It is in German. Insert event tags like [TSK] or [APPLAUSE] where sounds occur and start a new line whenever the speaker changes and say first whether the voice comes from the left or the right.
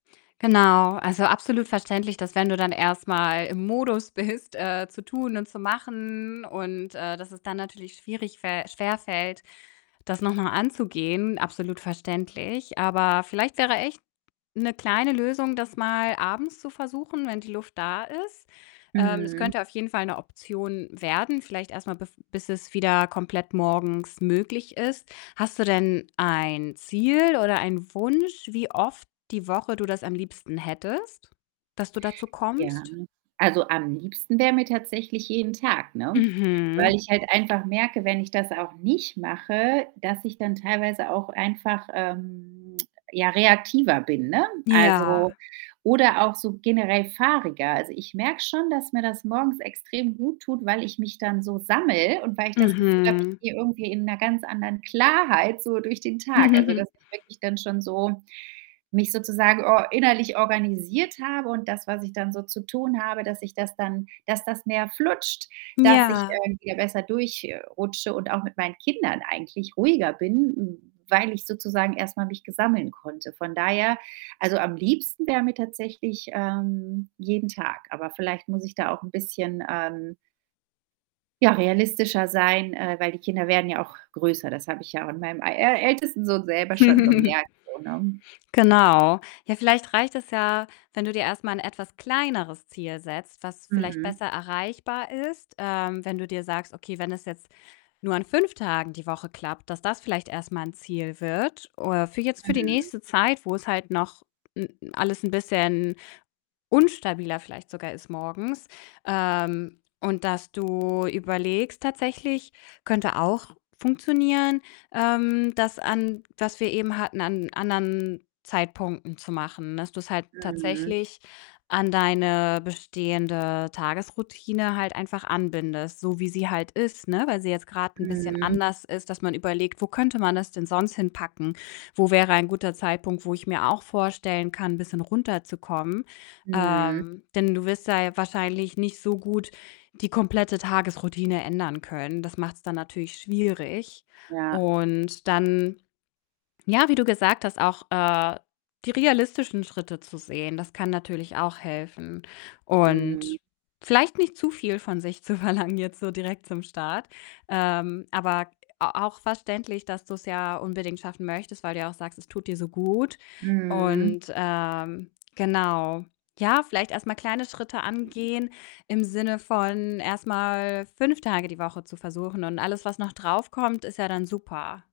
left: Genau, also absolut verständlich, dass wenn du dann erst mal im Modus bist, äh, zu tun und zu machen und, äh, dass es dann natürlich schwierig fä schwerfällt, das noch mal anzugehen, absolut verständlich. Aber vielleicht wäre echt 'ne kleine Lösung, das mal abends zu versuchen, wenn die Luft da ist. Ähm, es
right: Mhm.
left: könnte auf jeden Fall 'ne Option werden, vielleicht erst mal bev bis es wieder komplett morgens möglich ist. Hast du denn ein Ziel oder ein Wunsch, wie oft die Woche du das am liebsten hättest, dass du dazu
right: Ja,
left: kommst?
right: also am liebsten wär mir tatsächlich jeden Tag, ne,
left: Mhm.
right: weil ich halt einfach merke, wenn ich das auch nicht mache, dass ich dann teilweise auch einfach, ähm, [TSK] ja, reaktiver bin, ne? Also
left: Ja.
right: oder auch so generell fahriger. Also, ich merke schon, dass mir das morgens extrem gut tut, weil ich mich dann so sammele und weil ich das Gefühl habe, ich
left: Mhm.
right: gehe irgendwie in 'ner ganz anderen Klarheit so durch den Tag. Also, dass
left: [CHUCKLES]
right: ich wirklich dann schon so mich sozusagen or innerlich organisiert habe und das, was ich dann so zu tun habe, dass ich das dann dass das mehr flutscht, dass ich,
left: Ja.
right: ähm, wieder besser durch äh, rutsche und auch mit meinen Kindern eigentlich ruhiger bin, weil ich sozusagen erst mal mich ge sammeln konnte. Von daher also am liebsten wär mir tatsächlich, ähm, jeden Tag, aber vielleicht muss ich da auch 'n bisschen, ähm ja, realistischer sein, äh, weil die Kinder werden ja auch größer. Das habe ich ja auch an meinem ä ältesten Sohn selber schon
left: [CHUCKLES]
right: gemerkt so, ne?
left: Genau. Ja, vielleicht reicht es ja, wenn du dir erst mal 'n etwas kleineres Ziel setzt, was vielleicht
right: Mhm.
left: besser erreichbar ist, ähm, wenn du dir sagst, okay, wenn es jetzt nur an 5 Tagen die Woche klappt, dass das vielleicht erst mal 'n Ziel wird oder für jetzt für die
right: Mhm.
left: nächste Zeit, wo es halt noch n alles 'n bisschen unstabiler vielleicht sogar ist morgens. Ähm, und dass du überlegst tatsächlich, könnte auch funktionieren, ähm, das an was wir eben hatten, an anderen Zeitpunkten zu machen, dass du's halt
right: Mhm.
left: tatsächlich an deine bestehende Tagesroutine halt einfach anbindest, so wie sie halt ist, ne, weil sie jetzt grad 'n bisschen
right: Mhm.
left: anders ist, dass man überlegt: „Wo könnte man das denn sonst hinpacken? Wo wäre ein guter Zeitpunkt, wo ich mir auch vorstellen kann, 'n bisschen runterzukommen?”
right: Mhm.
left: Ähm, denn du wirst da wahrscheinlich nicht so gut die komplette Tagesroutine ändern können. Das macht's dann natürlich schwierig
right: Ja.
left: und dann, ja, wie du gesagt hast, auch, äh, die realistischen Schritte zu sehen, das kann natürlich auch helfen,
right: Mhm.
left: und vielleicht nicht zu viel von sich zu verlangen jetzt so direkt zum Start. Ähm, aber a auch verständlich, dass du's ja unbedingt schaffen möchtest, weil du ja auch sagst, es tut dir so gut
right: Mhm.
left: und, ähm, genau. Ja, vielleicht erst mal kleine Schritte angehen im Sinne von erst mal 5 Tage die Woche zu versuchen und alles, was noch draufkommt, ist ja dann super.